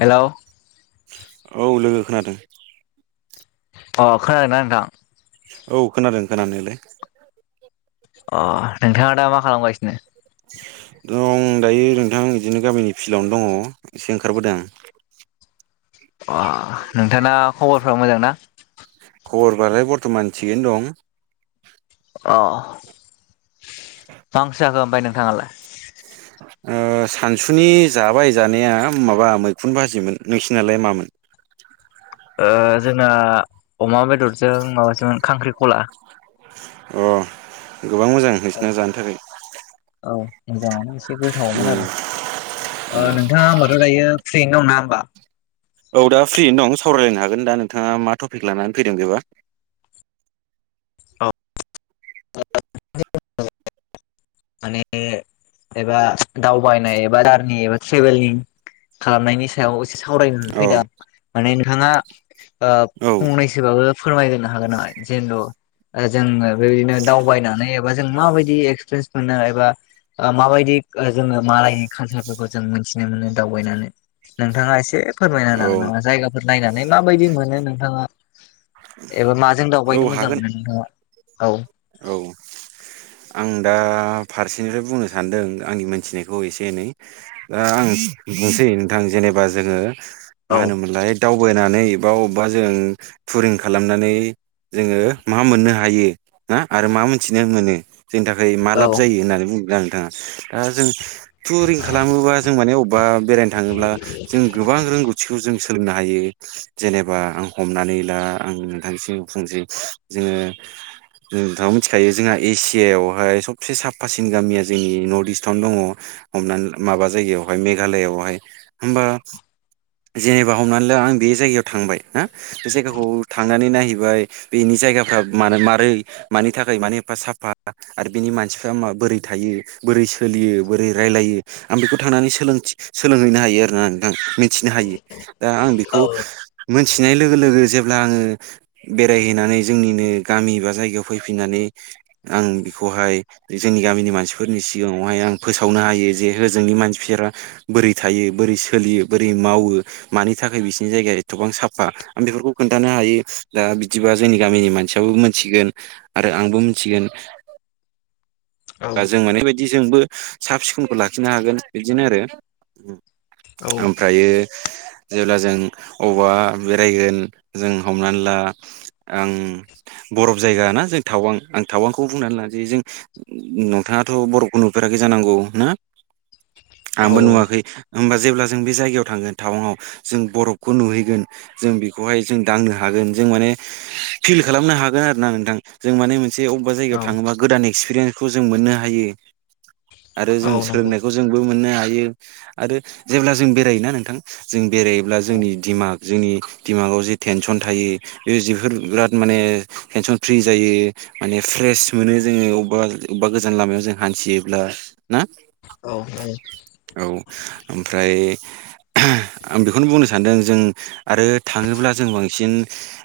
हेल' औ लोगो खोनादों अ खोनादोंना नोंथां औ खोनादों खोनायालाय अ नोंथाङा दा मा खालामगासिनो दं दायो नोंथां बिदिनो गामिनि फिल्डआवनो दङ एसे ओंखारबोदों आं अ नोंथाङा खबरफ्रा मोजां ना खबरबालाय बरथ'मान थिगैनो दं अ मा ओंख्रि जाखो ओमफ्राय नोंथाङालाय ओ सानसुनि जाबाय जानाया माबा मैखुन भाजिमोन नोंसिनालाय मामोन [inaudible] ओ जोंना अमा बेदरजों माबाजों खांख्रि खला अ गोबां मोजां औ नोंसिना जानो थाखाय औ मोजाङानो एसे गोथावमोन आरो नोंथाङा होमबाथ' दायो फ्रियैनो दंना होमबा औ दा फ्रिनो दं सावरायलायनो हागोन दा नोंथाङा मा टपिक लानानै फैदों बेबा औ [unintelligible] माने एबा दावबायनाय एबा जारनि एबा ट्रेभेलनि खालामनायनि सायाव एसे सावराय औ फैदों माने नोंथाङा औ फंनैसोबाबो फोरमायग्रो हागोन नामा जेनथु जोङो बेबायदिनो दावबायनानै एबा जों माबायदि एक्सपिरियेन्स मोनो एबा माबायदि जोङो मालायनि कालसारफोरखौ जों मिथिनो मोनो दावबायनानै नोंथाङा एसे फोरमायनो औ हागोन नामा जायगाफोर नायनानै माबायदि मोनो नोंथाङा एबा माजों औ दावबायनो मोजां हागोन मोनो नोंथाङा औ औ आं दा फारसेनिफ्राय बुंनो सानदों आंनि मोनथिनायखौ एसे एनै दा आं बुंसै नोंथां जेनेबा जोङो मा औ होनोमोनलाय दावबायनानै बा अबेबा जों टुरिं खालामनानै जोङो मा मोननो हायो ना आरो मा मोनथिनो मोनो जोंनि थाखाय मा औ लाब जायो होननानै बुंदोंना नोंथाङा दा जों टुरिं खालामोबा जों माने अबेबा बेरायनो थाङोब्ला जों गोबां रोंगौथिखौ जों सोलोंनो हायो जेनेबा आं हमनानै ला आं नोंथांनिसिम बुंनोसै जोङो [inaudible] नोंथाङा मिथिखायो जोंहा एसियायावहाय सबसे साफासिन गामिया जोंनि नर्थ इस्टआवनो दङ हमनानै माबा जायगायावहाय मेघालयआवहाय होमबा जेनेबा हमनानै ला आं बे जायगायाव थांबाय ना बे जायगाखौ थांनानै नायहैबाय बेनि जायगाफ्रा मानो मारै मानि थाखाय मानो एफा साफा आरो बिनि मानसिफ्रा मा बोरै थायो बोरै सोलियो बोरै राय- लायो आं बेखौ थांनानै सोलोंहैनो हायो आरोना नोंथां मिनथिनो हायो दा आं औ बेखौ मोनथिनाय लोगो लोगो जेब्ला आङो बेरायहैनानै जोंनिनो गामि बा जायगायाव फैफिननानै आं बेखौहाय जोंनि गामिनि मानसिफोरनि सिगाङावहाय आं फोसावनो हायो जे होजोंनि मानसिफोरा बोरै थायो बोरै सोलियो बोरै मावो मानि थाखाय बिसिरनि जाय- गाया एथ'बां साफा आं बेफोरखौ खोन्थानो हायो दा बिदिबा जोंनि गामिनि मानसियाबो मोनथिगोन आरो आंबो मोनथिगोन बा जों माने बेबायदि जोंबो साब सिखोनखौ लाखिनो हागोन बिदिनो आरो औ ओमफ्रायो जेब्ला जों अबावबा बेरायगोन जों हमनानै ला आं बरफ जायगा ना जों थावां आं टावांखौनो बुंनानै लानोसै जों नोंथाङाथ' बर'फखौ नुफेराखै जानांगौ ना [inaudible] आंबो नुवाखै होमबा जेब्ला जों बे जायगायाव थांगोन टावांङाव जों बरफखौ नुहैगोन जों बे खौहाय जों दांनो हागोन जों माने फिल खालामनो हागोन आरोना नोंथों जों माने मोनसे अबेबा जायगायाव औ थाङोबा गोदान एक्सपिरियेन्सखौ जों मोननो हायो आरो औ जों नंगौ सोलोंनायखौ जोंबो मोननो हायो आरो जेब्ला जों बेरायोना नोंथां जों बेरायोब्ला औ जोंनि दिमाग जोंनि दिमागाव जि टेनसन थायो बेयो बिफोर बिराद माने टेनसन फ्रि जायो माने फ्रेस मोनो जोङो अबेबा अबेबा गोजान लामायाव जों हान्थियोब्ला ना औ औ ओमफ्राय [inaudible] आं बेखौनो बुंनो सानदों जों आरो थाङोब्ला जों बांसिन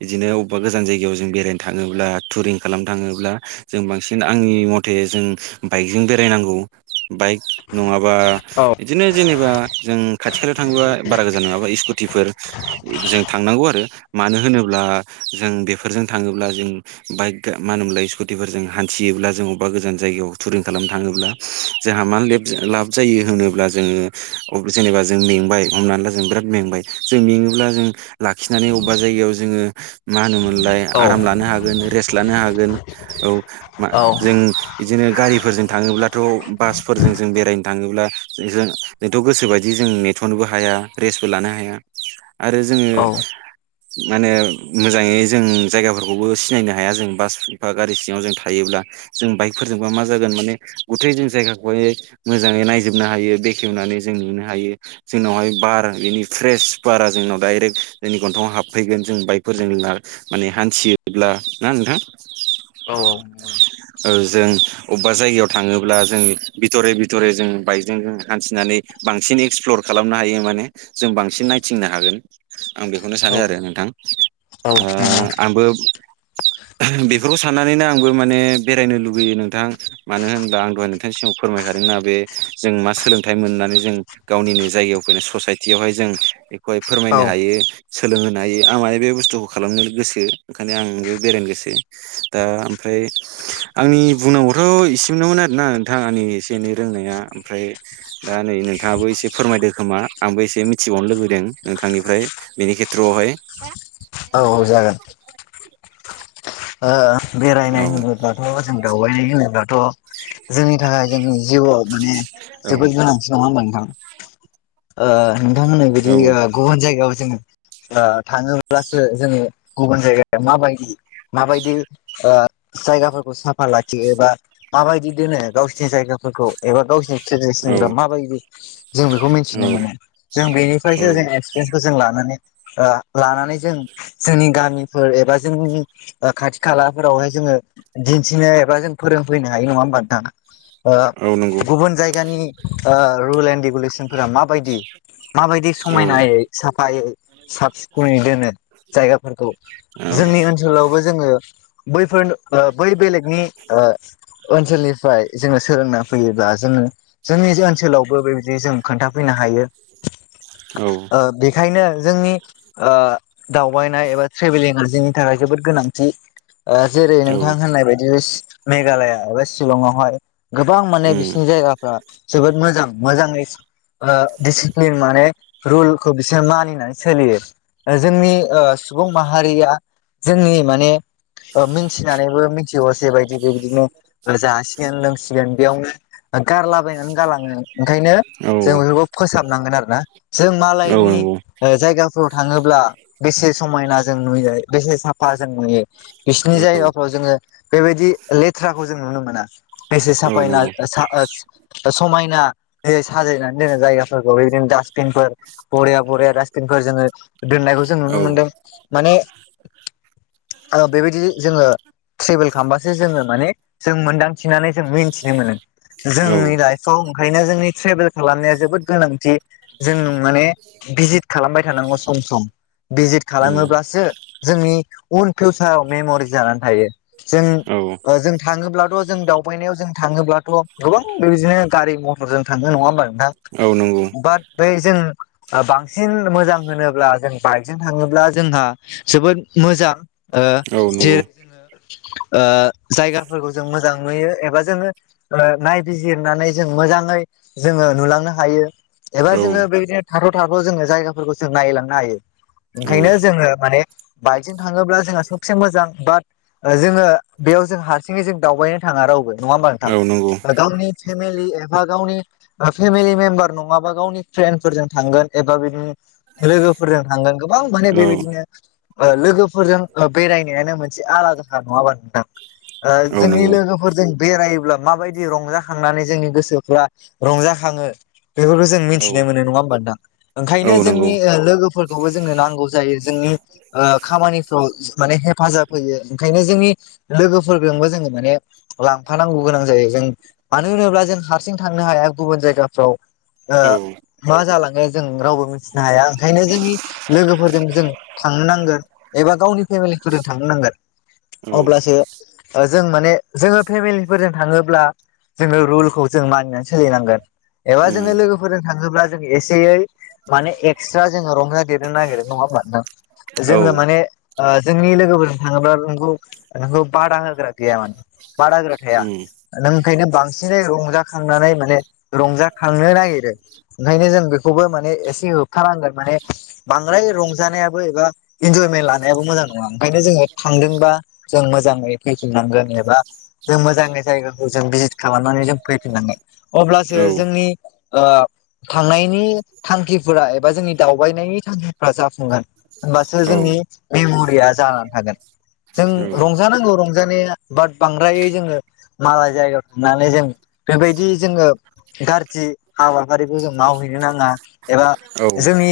बिदिनो अबेबा गोजान जायगायाव जों जों बेरायनो थाङोब्ला टुरिं खालामनो थाङोब्ला जों बांसिन आंनि मथ- थे जों बाइकजों बेरायनांगौ बाइक नङा- बा औ बिदिनो जेनेबा जों खाथि खालायाव थाङोबा बारा गोजान नङाबा स्कुटिफोर जों थांनांगौ आरो मानो होनोब्ला जों बेफोरजों थाङोब्ला जों बाइक मा होनोमोनलाय स्कुटिफोरजों हान्थियोब्ला जों अबेबा गोजान जायगायाव टुरिं खालामनो थाङोब्ला जोंहा मानो लेब लाब जायो होनोब्ला जोङो जेनेबा जों मेंबाय हमनानै ला जों बिराद मेंबाय जों मेङोब्ला जों लाखिनानै अबेबा जायगायाव जोङो मा होनोमोनलाय औ आराम लानो हागोन रेस्ट लानो हागोन औ औ इदिनो गा गारिफोरजों थाङोब्लाथ' बासफोरजों जों बेरायनो थाङोब्ला जों जों जोंथ' गोसोबायदि जों नेथ' नोबो हाया रेस्टबो लानो हाया आरो जोङो माने मोजाङै जों जायगाफोरखौबो सिनायनो हाया जों बास बा गारि सिङाव जों थायोब्ला जों बाइकफोरजोंबा मा जागोन माने गथै जों जायगाखौहाय मोजाङै नायजोबनो हायो बेखेवनानै जों नुनो हायो जोंनावहाय बार बेनि फ्रेस बारा जोंनाव डाइरेक्ट जोंनि गन्थंङाव हाबफैगोन जों बाइकफोरजों माने हान्थियोब्ला ना नोंथां औ जों अबबा जायगायाव थाङोब्ला जों बिथरै बिथरै जों बाइकजों जों हान्थिनानै बांसिन एक्सप्लर खालामनो हायो माने जों बांसिन नायथिंनो हागोन आं बेखौनो सानो औ नंगौ आरो नोंथां ओ आंबो बेफोरखौ साननानैनो आंबो माने बेरायनो लुुबैयो नोंथां मानो होनबा आं दहाय नोंथांनि सिगाङाव फोरमायखादों ना बे जों मा सोलोंथाइ मोननानै म जों गावनिनो जायगायाव फैनो ससाइटियावहाय जों बेखौहाय औ फोरमायनो हायो सोलोंहोनो हायो आं माने बे बुस्थुखौ खालामनो गोसो ओंखायनो आंबो बेरायनो गोसो दा ओमफ्राय [inaudible] आंनि बुंनांगौथ' इसेमोननोमोन आरोना नोंथां आंनि एसे एनै रोंनाया ओमफ्राय दा नै नोंथाङाबो एसे फोरमायदो खोमा आंबो एसे मिथिबावनो लुबैदों नोंथांनिफ्राय बिनि खेथ्रआवहाय औ जागोन [unintelligible] ओ औ बेरायनाय होनोब्लाथ' जों दावबायनाय होनोब्ला थ' जोंनि थाखाय जोंनि जिउआव माने औ जोबोद गोनांथि नङा होमबा नोंथां ओ नोंथांमोननाय औ बिदि गुबुन जायगायाव जोङो थाङोब्लासो जोंनि गुबुन जायगाया माबायदि माबायदि जायगाफोरखौ साफा लाखियो एबा माबायदि दोनो गावसिनि जायगाफोरखौ एबा गावसोरनि औ माबायदि जों बेखौ मिथिनो मोनो औ जों बेनिफ्रायसो औ जों एक्सपिरियेस जों लानानै ओ लानानै जों जोंनि गामिफोर एबा जोंनि खाथि खालाफोरावहाय जोङो दिन्थिनो एबा जों फोरोंफैनो हायो नङा होमबा नोंथाङा ओ औ नंगौ गुबुन जायगानि ओ रुल एन्ड रेगुलेसनफोरा माबायदि माबायदि औ समायनायै साफायै साफ सिखोनै दोनो जायगाफोरखौ औ जोंनि ओनसोलावबो जोङो बैफोर बै बेलेगनि ओनसोलनिफ्राय जोङो सोलोंना फैयोब्ला जोङो जोंनि ओनसोलावबो बेबायदि जों खोन्थाफैनो हायो औ ओ बेखायनो जोंनि ओ दावबायनाय एबा ट्रेभेलिंआ जोंनि थाखाय जोबोद गोनांथि। ओ जेरै औ नोंथां होननाय बायदि सि मेघालया बा शिलंआवहाय गोबां माने उम बिसिनि जायगाफ्रा जोबोद मोजां। मोजाङै ओ दिसिप्लिन माने रुलखो बिसोरो मानिनानै सोलियो। जोंनि ओ सुबुं माहारिया जोंनि माने ओ मिनथिनानैबो मिनथियै असे बायदि बेबिदिनो ओ जासिगोन लोंसिगोन बेयावनो गारलाबायनानै गालाङो। ओंखायनो औ जों बेफोरखौ फोसाबनांगोन आरो ना। जों औ मालायनि नंगौ ओ जायगा फ्राव थाङोब्ला बेसे समायना जों नुयो बेसे साफा जों नुयो बिसिनि औ जायगाफ्राव जोङो बेबायदि लेथ्राखौ जों नुनो मोना। बेसे औ साफायै ना नंगौ ओ सा ओस ओ समायनायै साजायनानै दोनो जायगाफोरखौ। बेबिदिनो डास्टबिनफोर बरिया बरिया रासटबिन फोर जोङो दोननायखौ जों औ नुनो मोनदों। माने ओ बेबायदि जोङो ट्रेभेल खामबासो जोङो माने जों मोनदांथिनानै जों मिन्थिनो मोनो। औ जोंनि लाइफआव ओंखायनो जोंनि ट्रेभेल खालामनाया जोबोद गोनांथि। जोंनुं माने भिजित खालामबाय थानांगौ सम सम। भिजित उम खालामोब्लासो जोंनि उन फिउसाराव मेमरिस जानानै थायो। जों औ ओ जों थाङोब्लाथ' जों दावबायनायाव जों थाङोब्लाथ' गोबां बेबायदिनो गारि मथरजों थांनो नङा होमबा नोंथां। औ नंगौ बाट बै जों ओ बांसिन मोजां होनोब्ला जों बाइकजों थाङोब्ला जोंहा जोबोद मोजां ओ औ नंगौ जेरै जोङो ओ जायगाफोरखौ जों मोजां नुयो एबा जोङो ओ नायबिजिरनानै जों मोजाङै जोङो नुलांनो हायो। एबा औ जोङो बेबादिनो थाथ' थाथ' जोङो जायगाफोरखौ जों नायलांनो हायो। औ ओंखायनो जोङो माने बाइकजों थाङोब्ला जोंहा सबसे मोजां बाट जोङो बेयाव जों हारसिङै जों दावबायनो थाङा रावबो। नङा होमबा नोंथां? औ नंगौ ओ गावनि फेमेलि एबा गावनि ओ फेमिलि मेम्बार नङाबा गावनि फ्रेन्डफोरजों थां गोन एबा बिदिनो लोगोफोरजों थांगोन गोबां माने औ बेबायदिनो ओ लोगोफोरजों ओ बेरायनायानो मोनसे आलादाखा। नङा होमबा नोंथां? ओ औ जोंनि नंगौ लोगोफोरजों बेरायोब्ला माबायदि रंजाखांनानै जोंनि गोसोफ्रा रंजा खाङो। बेफोरखौ जों औ मिन्थिनो मोनो। नङा होमबा नोंथां? औ ओंखायनो नंगौ जोंनि ओ लोगोफोरखौबो जोंनो नांगौ जायो जों उम ओ खामानि फ्राव माने हेफाजाब होयो। ओंखायनो जोंनि लोगोफोरजोंबो जोङो माने लांफानांगौ गोनां जायो जों। मानो होनोब्ला जों हारसिं थांनो हाया गुबुन जायगाफ्राव। ओ औ। मा जालाङो जों रावबो मिनथिनो हाया ओंखायनो जोंनि लोगोफोरजों जों थांनो नांगोन। एबा गावनि फेमिलिफोरजों थांनो नांगोन। औ अब्लासो ओ जों माने जोङो फेमिलिफोरजों थाङोब्ला जोङो रुलखौ जों मानिनानै सोलिनांगोन एबा उम जोङो लोगोफोरजों थाङोब्ला जों एसेयै माने एकस्रा जोङो रंजा देरनो नागिरो। नङा होमबा नोंथां? औ उम औ जोङो औ माने ओ जोंनि लोगोफोरजों थाङोब्ला नोंखौ नोंखौ बादा होग्रा गैया माने। बादा होग्रा थाया। नों ओंखायनो बांसिनै रंजाखांनानै माने रंजाखांनो नागिरो। ओंखायनो जों बेखौबो माने एसे होबथानांगोन माने बांद्राय रंजानायाबो एबा इन्जयमेला नायाबो मोजां नङा ओंखायनो जोङो थांदोंबा जों मोजाङै फैफिनांगोन एबा जों मोजाङै जायगाखौ जों भिजिद खालामनानै जों फैफिन नांगोन अब्लासो औ जोंनि ओ थांनाय नायनि थांखिफोरा एबा जोंनि दावबायनायनि थांखिफोरा जाफुंगोन होमबासो जोंनि मेमरिया जानानै थागोन जों रंजानांगौ रंजानाया बाट बांद्रायै जोङो मालाय जायगायाव थांनानै जों बेबायदि जोङो गाज्रि हाबाफारिखौ जों मावहैनो नाङा एबा जोंनि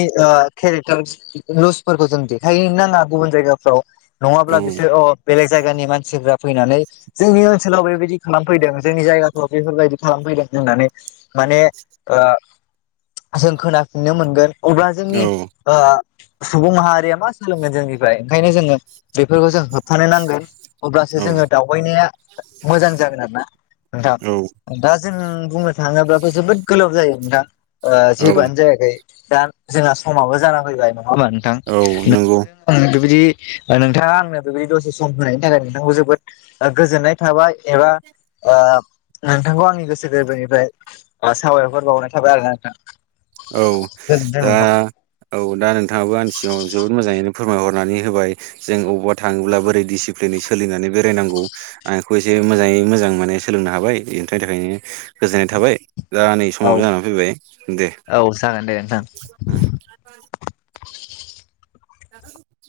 केरेक्टार खौ लसफोरखौ देखाय हैनो नङा गुबुन जायगाफ्राव नङाब्ला बिसोर बेलेग जायगानि मानसिफ्रा फैनानै जोंनि ओनसोलाव बेबायदि खालाम फैदों जोंनि जायगाफ्राव बेफोरबायदि खालामफैदों होननानै माने जों खोनाफिननो मोनगोन अब्ला जोंनि औ सुबुं माहारिया मा सोंलोंगोन जोंनि फ्रायनो जोङो बेफोरखौ जों होबथानो नांगोन अब्लासो जोङो दावनाया मोजां जागोन आरोना नोंथां औ दा जों बुंनो थाङोबाबो जोबोद गोलाव जायो दा औ जेबोआनो जायाखै दा जोंहा समाबो जाना फैबाय नङा होमबा नोंथां औ नों नंगौ आङो बेबायदि नोंथाङा आंनो बेबायदि दसे सम होनायनि थाखाय नोंथांखौ जोबोद गोजोननाय थाबाय एबा ओ नोंथांखौ आंनि गोसो गोरबोनिफ्राय सावाय हर बावनाय थाबाय आरो ना नोंथां औ गोजोन्थों दा नोंथां। औ दा नोंथाङाबो आंनि सिङाव जोबोद मोजाङैनो फोरमायहरनानै होबाय जों अबावबा थाङोब्ला बोरै डिसिप्लिनै सोलिनानै बेरायनांगौ आं बेखौ एसे बे मोजाङै मोजां माने सोलोंनो हाबाय बेनि थाखायनो गोजोननाय थाबाय दा नै औ समाव जानानै फैबाय दे औ जागोन दे नोंथां। [inaudible]